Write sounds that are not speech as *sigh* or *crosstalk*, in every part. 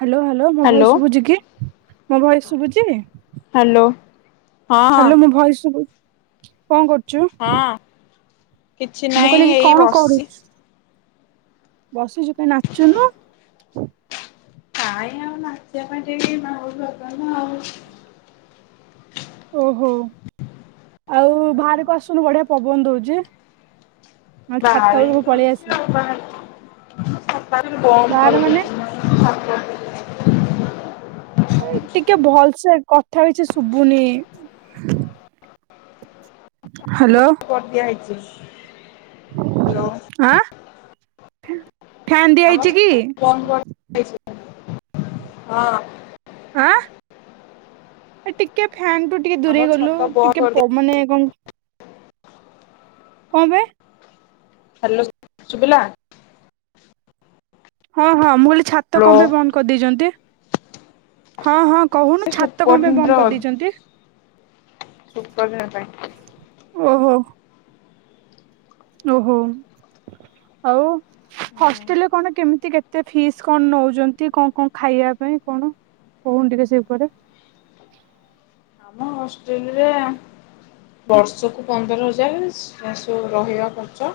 Hello hello ମୋ hello voice ଶୁଭୁଚି କି ମୋ ଭଏସ୍ ଶୁଭୁଚି। ହ୍ୟାଲୋ। ହଁ ହଁ ହାଲୋ ମୋ ଭଏସ୍ ଶୁବୁ କଣ କରୁଚୁ? ହଁ କିଛି ନାଇଁ ଏଇ ବସଚି। ବସିଚୁ କାଇଁ ନାଚୁନୁ। କାଇଁ ଆଉ ନାଚିବା ପାଇଁ ଟିକେ *unintelligible* ଦରକାର ନା ଆଉ। ଓହୋ ଆଉ ଭାଆରକୁ ଆସୁନୁ ବଢିଆ ପବନ ଦଉଚି। ବାହା *unintelligible* ଆଉ ବାହାରେ। *inaudible* ବାହାରେ ମାନେ ତା କିଛି ଶୁବୁନି। କରଦିଆ ହେଇଚି। ହାଲୋ। ଆଁ ଫ୍ୟାନ ଆ ଦିଆହେଇଛି କି ହଁ ଆଁ ଏ ଟିକେ ଫ୍ୟାନ୍ ଟୁ ଟିକେ ଆମ ଦୂରେଇ ଗଲୁ ଛାତ ବନ୍ଦ ଟିକେ କରିଦିଆ ମାନେ କଣ କଣ ବେ। ହ୍ୟାଲୋ ସୁବିଲା? ହଁ ହଁ ମୁଁ ହେଲି ଛାତ ହ୍ୟାଲୋ କଣ ପାଇଁ ବନ୍ଦ କରିଦେଇଛନ୍ତି? ହଁ ହଁ କହୁନୁ ସେ ଛାତ କଣ ପାଇଁ ବନ୍ଦ ସୁପରଟେଣ୍ଡର କରିଦେଇଛନ୍ତି? ସୂପ ଦିନ ପାଇଁ। ଓହୋ। ଓହୋ ଆଉ ହୁଁ ହଷ୍ଟେଲରେ କଣ କେମିତି କେତ? ତେ ଫିସ୍ କଣ ନଉଛନ୍ତି କଣ କଣ ଖାଇବା ପାଇଁ କଣ କହୁନ ଟିକେ ସେ ଉପରେ? ଆମ ହଷ୍ଟେଲରେ ବର୍ଷକୁ ପନ୍ଦର ହଜାର ସୋ ରହିବା ଖର୍ଚ୍ଚ।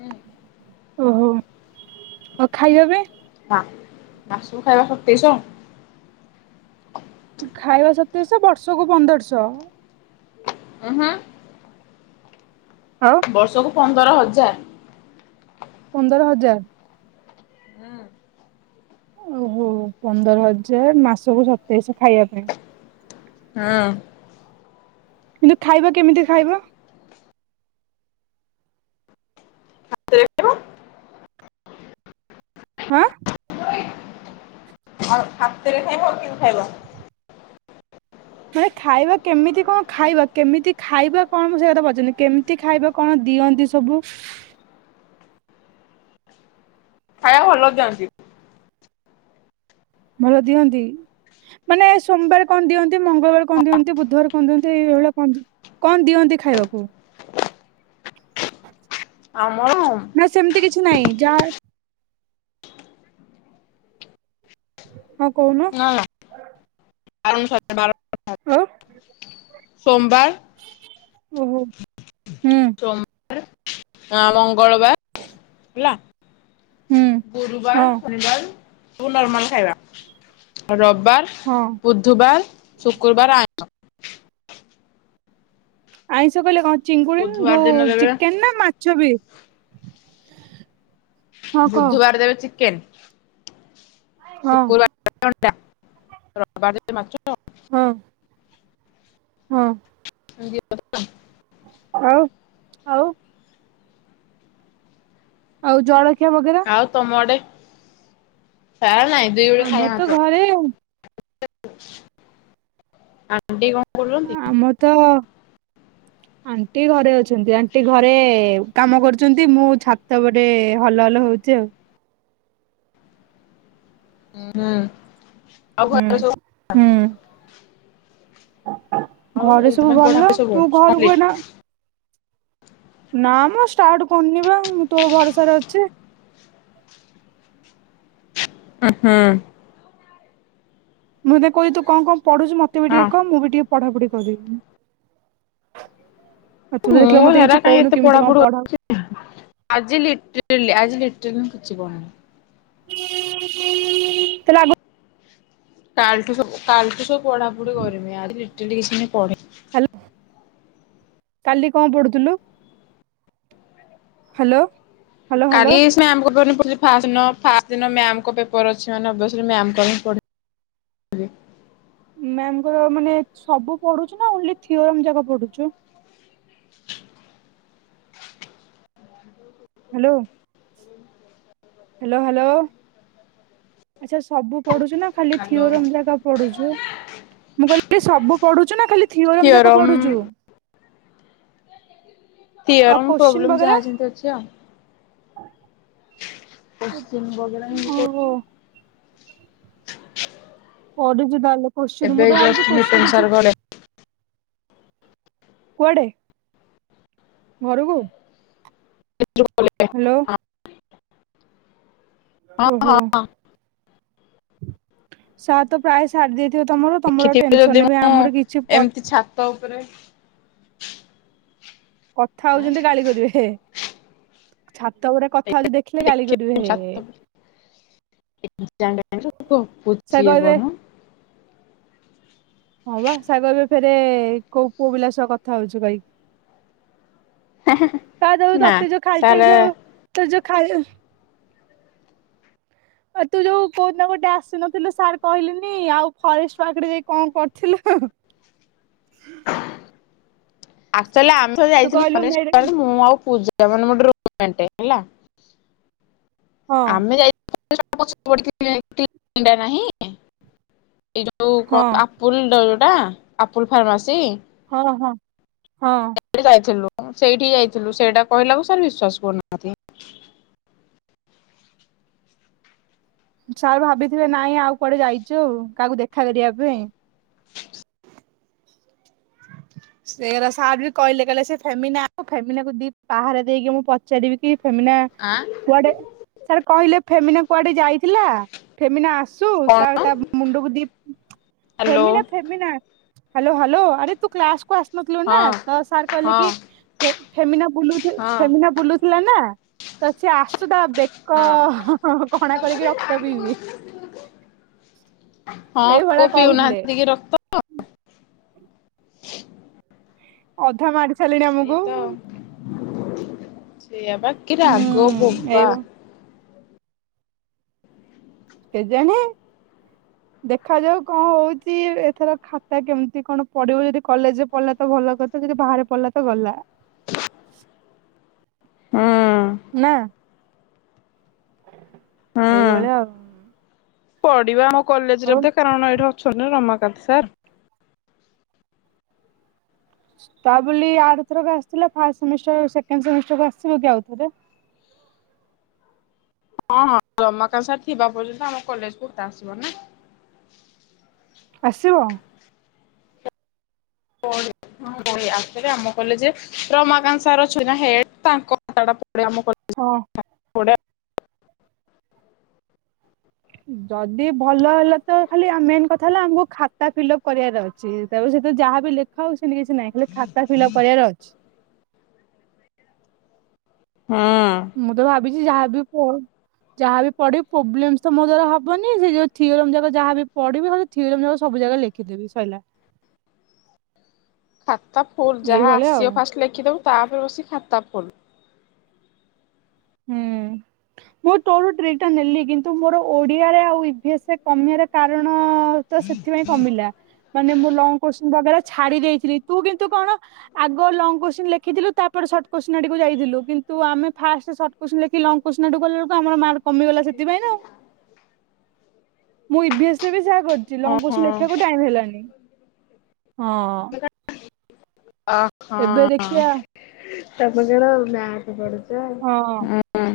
ହଁ। ଓହୋ ଆଉ ଖାଇବା ପାଇଁ। ନା ମାସୁ ଖାଇବା ଶତେଇଶ। ଖାଇବା ସତ ସେ ବର୍ଷକୁୁ ପନ୍ଦରଶହ। ଓ ହୁ। ଆଉ ବର୍ଷକୁ ପନ୍ଦର ହଜାର। ପନ୍ଦର ହଜାର। ଓହୋ ପନ୍ଦର ହଜାର ମାସକୁୁ ସତେଇଶ ଖାଇବା ପାଇଁ। ହଁ। କିନ୍ତୁ ଖାଇବା କେମିତି ଖାଇବ? ଖାଇବ ଆଁ? ଆଉ ହାତରେ ଖାଇବ କେନ୍ତୀ ଖାଇବ ମାନେ ଖାଇବା କେମିତି କଣ ଖାଇବା କେମିତି ଖାଇବା କଣ ସେ କଥା ମୁଁ ପଚାରୁନି କେମିତି ଖାଇବ କଣ? ଦିଅନ୍ତି ସବୁ। ଖାଇବା ଭଲ ଦିଅନ୍ତି। ଭଲ ଦିଅନ୍ତି ମାନେ ସୋମବାର କଣ ଦିଅନ୍ତି ମଙ୍ଗଳବାର କଣ ଦିଅନ୍ତି ବୁଧବାର କଣ ଦିଅନ୍ ଏଇ ଭଳିଆ କଣ କଣ ଦିଅନ୍ତି ଖାଇବାକୁ? ଆମର। ନାଇଁ ଯାହା ହଁ କୋହୁନ। ନା *unintelligible* ହୁଁ। ସୋମବାର ଓହୋ ହୁଁ। *unintelligible* ମଙ୍ଗଳବା ହେଲା ହୁଁ। ଗୁରୁବାର ହଁ ଶନିବାର ସବୁ ନର୍ମାଲ ଖାଇବା। ରବାର ହଁ ବୁଧୁବାର ଶୁକ୍ରୁବାର ଆଇସ। *inaudible* ଆଇଁଷ କହିଲେ କଣ ଚିଙ୍ଗୁଡିନ୍ ବୁଧବାର ଯୋଉ ଦିନ ଦେବେ ଚିକେନ ନା ମାଛ ବି? ହଁ କହ ବୁଧୁବାର ଦେବେ ଚିକେନ ହଁ ଶୁକ୍ରୁବାର *unintelligible* *unintelligible* ହଁ ହଁ। *unintelligible* ହଉ ଆଉ। ଆଉ ଜଳ। ଆଉ ତମ ଆଡେ ପ୍ରାୟ ନାଇଁ ଦୁଇ ଓଳି ଆମର ଖାଇବା ତ ମାତ୍ର। ଘରେ *unintelligible* ଆମର ତ ଆଣ୍ଟି ଘରେ ଅଛନ୍ତି, ଆଣ୍ଟି ଘରେ କାମ କରୁଚନ୍ତି। ମୁଁ ଛାତ ଉପରେ ହଲ ହଲ ହଉ ଚି ଆଉ। ହୁଁ ଆଉ ହୁଁ। ଘରେ ସବୁ *unintelligible* ହୁଁ ଆଉ ଘରେ ସବୁ ଏକ୍ଜାମ ଭଲ, ପଢାପଢି ସବୁ ତୁ ଘରକୁୁ କମ୍ପ୍ଲିଟ୍? ଏଇନା ନା ମ ଷ୍ଟାର୍ଟ କରିନି ବା, ମୁଁ ତୋ ଭରସାରେ ଅଛି। ଉ ହୁଁ ମୁଁ ଏବେ କହିବି ତୁ କଣ କଣ ପଢୁଚୁ ମତେ ବି ହଁ ଟିକେ କହ ମୁଁ ବି ଟିକେ ପଢାପଢି କରିବି। ଆଉ ତୁ ତ ଦେଖିଲେ ମୁଁ ମତେ ହେରା କିଛି କାହିଁ ଏତେ କହୁନୁ କେମିତି ପଢାପଢି କଣ ପଢ ଆଜି ଲିଟରାଲି ଆଜି ଲିଟରାଲି ମୁଁ କିଛି ପଢିନି। ତ ଲାଗୁ କାଲଠୁ ସବୁ କାଲଠୁ ସବୁ ପଢାପଢି କରିମି ଆଜି ଲିଟରାଲି କିଛି ମୁଁ ପଢିନି। ହାଲୋ କାଲି କଣ ପଢୁଥୁଲୁ? ହାଲୋ। ହାଲୋ ହାଲୋ କାଲି ସିନା ଆମ *unintelligible* ଫାଷ୍ଟ୍ ଦିନ, ଫାଷ୍ଟ୍ ଦିନ ମ୍ୟାମ୍ ଙ୍କ ପେପର ଅଛିମାନେ ଓବିଅସ୍ ଲି ମ୍ଯାମ୍ ଙ୍କର ହି *inaudible* ମ୍ୟାମ୍ ଙ୍କର ମାନେ ସବୁ ପଢୁଚୁ ନା ଓନ୍ଲି ଥିଓରୀ ଯାକ ଯାକ ପଢୁୁଛୁ। ହାଲୋ। ହାଲୋ ହାଲୋ, ଆଚ୍ଛା ସବୁ ପଢୁଛୁ ନା? ଖାଲି ହ୍ୟାଲୋ ଥିଓରମ୍ ଯାକ ପଢୁଛୁ। ମୁଁ କହିଲି ସବୁ ପଢୁଚୁ ନା ଖାଲି ଥିଓରମ୍ ଯାକ ଥିଓରମ ପଢୁଛୁ? ଆଉ ଥିଓରମ୍ କୋଶ୍ଚିନ୍ ପ୍ରୋବ୍ଲେମ ବଗେରା? ଯାହା ଯେମତି ଅଛି ଆଉ ପଶ୍ଚିମ ବଗଲା ମୁ ଓହୋ କରୁଚି। ପରେ ଯୁଦା ଲ କୋତ୍ସିନ୍ ଏବେ ମୁତ ଜଷ୍ଟ ଭାବିଚି ମିଟନ କୋତ୍ସିନ୍ ସାର୍ କିଛି ଗଲେ କୁଆଡ଼େ? ଘରକୁ ହାଲୋ *unintelligible* ହଁ ଓହୋ। ସାର୍ ତ ପ୍ରାୟ ସାଡି ଦେଇଥିବେ ତମର ତମର ଆ ଦେଖିଥିବେ ଟେନସନ ନେବେ ଆମର କିଛି ପ ପରେ କଥା ହଉଚନ୍ତି ଗାଳି କରିବେ। ଛାତ ଉପରେ କଥା ହଉଚି ଦେଖିଲେ ଗାଳି କରିବେ ଦେଖିଥିବେ ହେ। ଛାତ ଆକୁ ପୁଚିଏ କଣ? ହଁ ବା ଶାଗରର ଫେରେ କୋଉ ପୁଅ ପିଲା ସହ କଥା ହଉଚୁ କହିକି ତା ଯୋଉ ନା ତତେ ଯୋଉ ଖାଲିଟା ସାରେ ଯୋଉ ତ ଯୋଉ ଖାଇଜ ଆଉ ତୁ ଯୋଉ କୋଉ ଦିନ ଗୋଟେ ଆସିନଥିଲୁ ସାର୍ କହିଲେନି ଆଉ ଫରେଷ୍ଟ ପାର୍କରେ ଯାଇ କଣ କରଥିଲୁ? *inaudible* ଆକଚୁଆଲି ଆର ଥରେ ଯାଇଥିଲୁ କହିଲୁ ମେଡ ଫରେଷ୍ଟ ପାର୍କ, ମୁଁ ଆଉ ପୂଜା ଯମନ ମୁଡ ରୁ ଘଣ୍ଟେ ହେଲା। ହଁ ଆମେ ଯାଇ *unintelligible* ନାହିଁ। ଏଇ ଯଉ ହଁ କଣ ଆପୁଲ ଟା ଯଉଟା ଆପୁଲ ଫାର୍ମାସି ହଁ ହଁ ହଁ। ସେଇଠିକି ଯାଇଥିଲୁ ସେଇଟା କହିଲାକୁ ସାର ବିଶ୍ଵାସ କରୁନାହାନ୍ତି। ସାର୍ ଭାବିଥିବେ ନାଇଁ ଆଉ କୁଆଡେ ଯାଇଚୁ ଆ କାହାକୁ ଦେଖା କରିବା ପାଇଁ। *inaudible* *inaudible* ସେଗୁଡା ସାର୍ ବି କହିଲେ କହିଲେ ସେ ଫେମିନା ଫେମିନି କୁ ଦି ପାହାର ଦେଇକି ମୁଁ ପଚାରିବି କି ସେମିନା ଆଁ କୁଆଡ଼େ ସାର୍ କହିଲେ ଫେମିନା କୁଆଡ଼େ ଯାଇଥିଲା ଫେମିନା ଆସୁ କଣ ତାର ତା ମୁଣ୍ଡକୁ ଦି hello Femina Femina hello hello ଆରେ ତୁ କ୍ଲାସ୍ କୁ ଆସିନଥିଲୁ ନାଁ ହଁ ତ ସାର୍ କହିଲେ ହଁ କି ଫେ ଫେମିନା ବୁଲୁଥୁ ହଁ ଫେମିନା ବୁଲୁଥୁଲା ନା। ତ ସେ ଆସୁ ତା ବେକ ହଁ କଣା କରିକି ରକ୍ତ ପିଇବି। ହଁ କୋଉ ଏଇଭଳିଆ କହୁଥିଲେ ପିଉନାହାନ୍ତି କି ରକ୍ତ? ଅଧା ମାଡ଼୍ ସେଇ ତ। ସେଇଆ ପା କି ହୁଁ ରାଗ ବୋପା। ଏଇ କେଜାଣେ? ଦେଖାଯାଉ କଁ ହଉଚି ଏଥର ଖାତା କେମତି କଣ ପଡ଼ିବ ଯଦି କଲେଜ୍ ରେ ପଡ଼ିଲା ତ ଭଲ କଥା ଯଦି ବାହାରେ ପଡ଼ିଲା ତ ଗଲା। ହୁଁ ନାଁ। ଏ ଭଳିଆ ଆଉ। ପଡ଼ିବ ଆମ କଲେଜ୍ ରେ ଆଉ ଧେ କାରଣ ଏଇଠି ଅଛନ୍ତି ନାଁ ରମାକାନ୍ତ ସାର୍। ତା ବୋଲି ଆର ଥରକ ଆସିଥିଲା ଫାଷ୍ଟ୍ ସେମିଷ୍ଟାର୍ ସେକଣ୍ଡ୍ ସେମିଷ୍ଟାର୍ କୁ ଆସିିବ କି ଆଉ ଥରେ? ହଁ ହଁ ରମାକାନ୍ତ ସାର୍ ଥିବା ପର୍ଯ୍ୟନ୍ତ ଆମ କଲେଜ୍ କୁ ତା ଆସିବ ନାଁ। ଆସିବ? ପଡ଼େ। ହଁ ବହେ ଆସେ ବେ ଆମ କଲେଜେ ରମାକାନ୍ତ ସାର୍ ଅଛନ୍ତି ନାଁ ହେଡ଼୍ ତାଙ୍କ *unintelligible* ପଡ଼େ ଆମ କ ହଁ *unintelligible* ପଡ଼େ ଆ ଯଦି ଭଲ ହେଲା ତ ଖାଲି ଆ ମେନ୍ କଥା ହେଲା ଆମୁକୁ ଖାତା ଫିଲ ଅପ୍ କରିବାର ଅଛି ତା ପ ସେ ତ ଯାହା ବିି ଲେଖା ହଉ ସେନ୍ତି କିଛି ନାଇଁ ଖାଲି ଖାତା ଫିଲ୍ ଅପ୍ କରିବାର ଅଛି। ହୁଁ ମୁଁ ତ ଭାବିଚି ଯାହା ବି କୋ ଯାହା ବି ପଢ଼ିବି ପୋବ୍ଲେମସ୍ ତ ମୋ ଦ୍ଵାରା ହବନି ସେ ଯୋଉ ଥିଓରମ୍ ଯାକ ଯାହା ବି ପଢ଼ିବି ଖାଲି ଥିଓରମ୍ ଯାକ ସ ଉ ଜାଗା ଲେଖିଦେବି ସଇଲା। ଖାତା ଫୁଲ୍ ଯାହା ଏଇଭଳିଆ ଆଉ ଆସିବ ଫାଷ୍ଟ୍ ଲେଖିଦବୁ ତାପରେ ବସି ଖାତା ଫୁଲ୍। ହୁଁ ମୁଁ ତୋର ଟ୍ରିକ୍ ଟା ନେଲି କିନ୍ତୁ ମୋର ଓଡ଼ିଆରେ ଆଉ ଇ ଭି ଏସ୍ ରେ କମିଆରେ କାରଣ ଅ ତ ସେଥିପାଇଁ କମିଲା ମାନେ ମୁଁ ଲଙ୍ଗ୍ କୋଶ୍ଚିନ୍ ବଗେରା ଛାଡ଼ି ଦେଇଥିଲି ତୁ କିନ୍ତୁ କଣ ଆଗ ଲଙ୍ଗ୍ କୋଶ୍ଚିନ୍ ଲେଖିଥିଲୁ ତାପରେ ସର୍ଟ କୋଶ୍ଚିନ୍ ଆଡି଼କୁ ଯାଇଥିଲୁ କି ତୁ ଆମେ ଫାଷ୍ଟେ ସଟ୍ କୋଶ୍ଚିନ୍ ଲେଖି ଲଙ୍ଗ୍ କୋଶ୍ଚିନ୍ ଆଡ଼ୁ ଗଲା ଅଳୁକୁ ଆମର ମାର୍କ କମିଗଲା ସେଥିପାଇଁ ନାଁ ଆଉ। ମୁଁ ଇ ଭି ଏସ ରେ ବି ଯାହା କ ଚି ଲଙ୍ଗ୍ ଓହୋ କୋଶ୍ଚିନ୍ ଲେଖିବାକୁ ଟାଇମ୍ ହେଲାନି ହଁ। ଅ ଏବେ ହଁ ଦେଖିବା ତମେ କଣ ମ୍ୟାଥ୍ ପଡ଼ ଚ ହଁ ହଁ।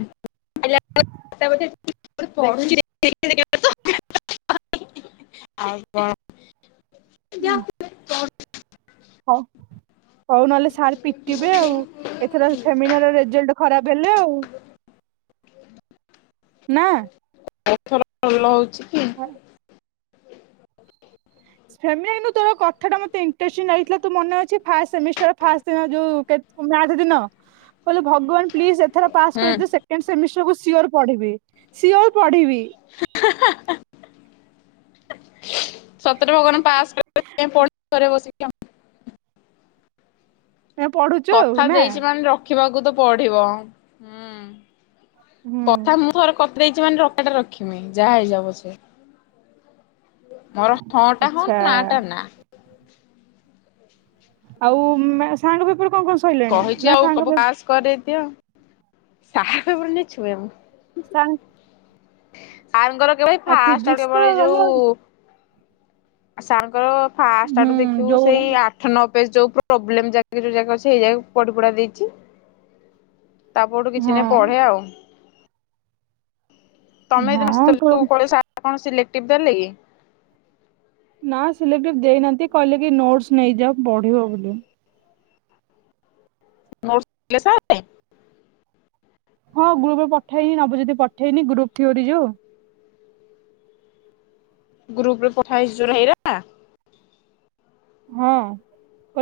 *inaudible* ଓଟେ ପଢ଼ୁଚି ଦେ ଦେଖିନି କେବେ ତ। *inaudible* ଆଉ କଣ ହଉ ହଉ ନହେଲେ ସାର୍ ପିଟିବେ ଆଉ ଏଥର ଫେମିନାର ରେଜଲ୍ଟ୍ ଖରା *inaudible* ନାଁ? ଏଥର ଲ ହଁ। ଫେମିନା କିନ୍ତୁ ତୋର କଥାଟା ମତେ ଇଣ୍ଟରେଷ୍ଟିଂ ନାଗିଥିଲା ତୁ ମନେ ଅଛି ଫାଷ୍ଟ୍ ସେମିଷ୍ଟାର୍ ଫାଷ୍ଟ୍ ଦିନ ଯୋଉ କେ ମ୍ୟା ଆଥ୍ ଦିନ କହିଲୁ ଭଗବାନ୍ ପ୍ଲିଜ୍ ଏଥର ପାସ୍ ହୁଁ କରେଇଦିଅ ସେକେଣ୍ଡ୍ ସେମିଷ୍ଟାର୍ କୁ ସିଓର୍ ପଢ଼ିବି ସିଓର୍ ପଢ଼ିବି। ସତରେ ଭଗବାନ୍ ପାସ୍ *inaudible* ପାଇଁ ପଢ଼ିଲି ଘରେ ବସିକି ଆଉ। ଆମେ ପଢୁଛୁ ଆଉ କଥା ନା ଦେଇଚି ମାନେ ର ରଖିବାକୁ ତ ପଡ଼ିବ ହୁଁ ହୁଁ କଥା ମୁଁ ଥରେ କ ଦେଇଚି ମାନେ ରକାଟା ରଖିମି ଯାହା ହେଇଯାଉ ପଛେ। ମୋର ହଁ ଟା ହଁ ଆଚ୍ଛା। ନାଟା ନାଁ। ଆଉ ମା ସାଙ୍ଗପେପର୍ କହିଛି ଆଉ କବୁ ପାସ୍ କରେଦିଅ ସାହା ପନି ଛୁ ମୁଁ। ସାର୍ ସାରଙ୍କ ର କେବେ ଆଉ ଫାଷ୍ଟ ଫିଜିକ୍ସ ତ କେବଳ ଗଲା ଯୋଉ ସାରଙ୍କର ଫାଷ୍ଟ ହୁଁ ଆଡୁ ଦେଖିବୁ ଯୋଉ ସେଇ ଆଠ ନ ପେଜ ଯାଉ ପ୍ରୋବେଲ୍ମ ଯୋଉ ରିପୋର୍ଟ ଗୁଡ଼ା ଦେଇଛି। ତାପଠୁ କିଛି ହଁ ନହିଁ ପଢେ ଆଉ। ତମେ ହେଦିନ ହଁ ତୋ ସ୍ତିଲୁ କଣ ସର୍ କଣ ସିଲେକ୍ଟିଭ ଦେଲେ କି? ନା ସିଲେକ୍ଟିଭି ଦେଇନାହାନ୍ତି କହିଲେ କି ନୋଟସ୍ ନେଇଯା ପଢିବ ବୋଲି। *unintelligible* ପାଇଁ। ହଁ ଗ୍ରୁପରେ ପଠେଇନି ନବଜଦ ପଠେଇନି ଗ୍ରୁପ ଥିଓରି ଯୋଉ। ଗ୍ରୁପରେ ପଠାଇ ଜରା ହେଇରା। ହଁ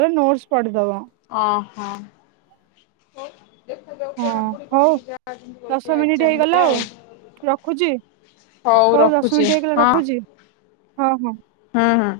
ଓ ନୋଟସ ପଢିଦବ। ଓ ହୋ। ଦେଖାଯାଉ ହଁ ପଢା ପୁଢ଼ି ହଉ କରିକିଯାହା ଯେମିତି ଦଶ କରିକି ମିନିଟ୍ ଏକ୍ସଜାମ୍ ହେଇଗଲା ଦବା ଆଉ ରଖୁଛି ଆଉ। ହଉ ଦଶ ମିନିଟ୍ ରଖୁଛି ହେଇଗଲା ହଁ। ରଖୁଛି ହଁ ହଁ। ହୁଁ ହୁଁ।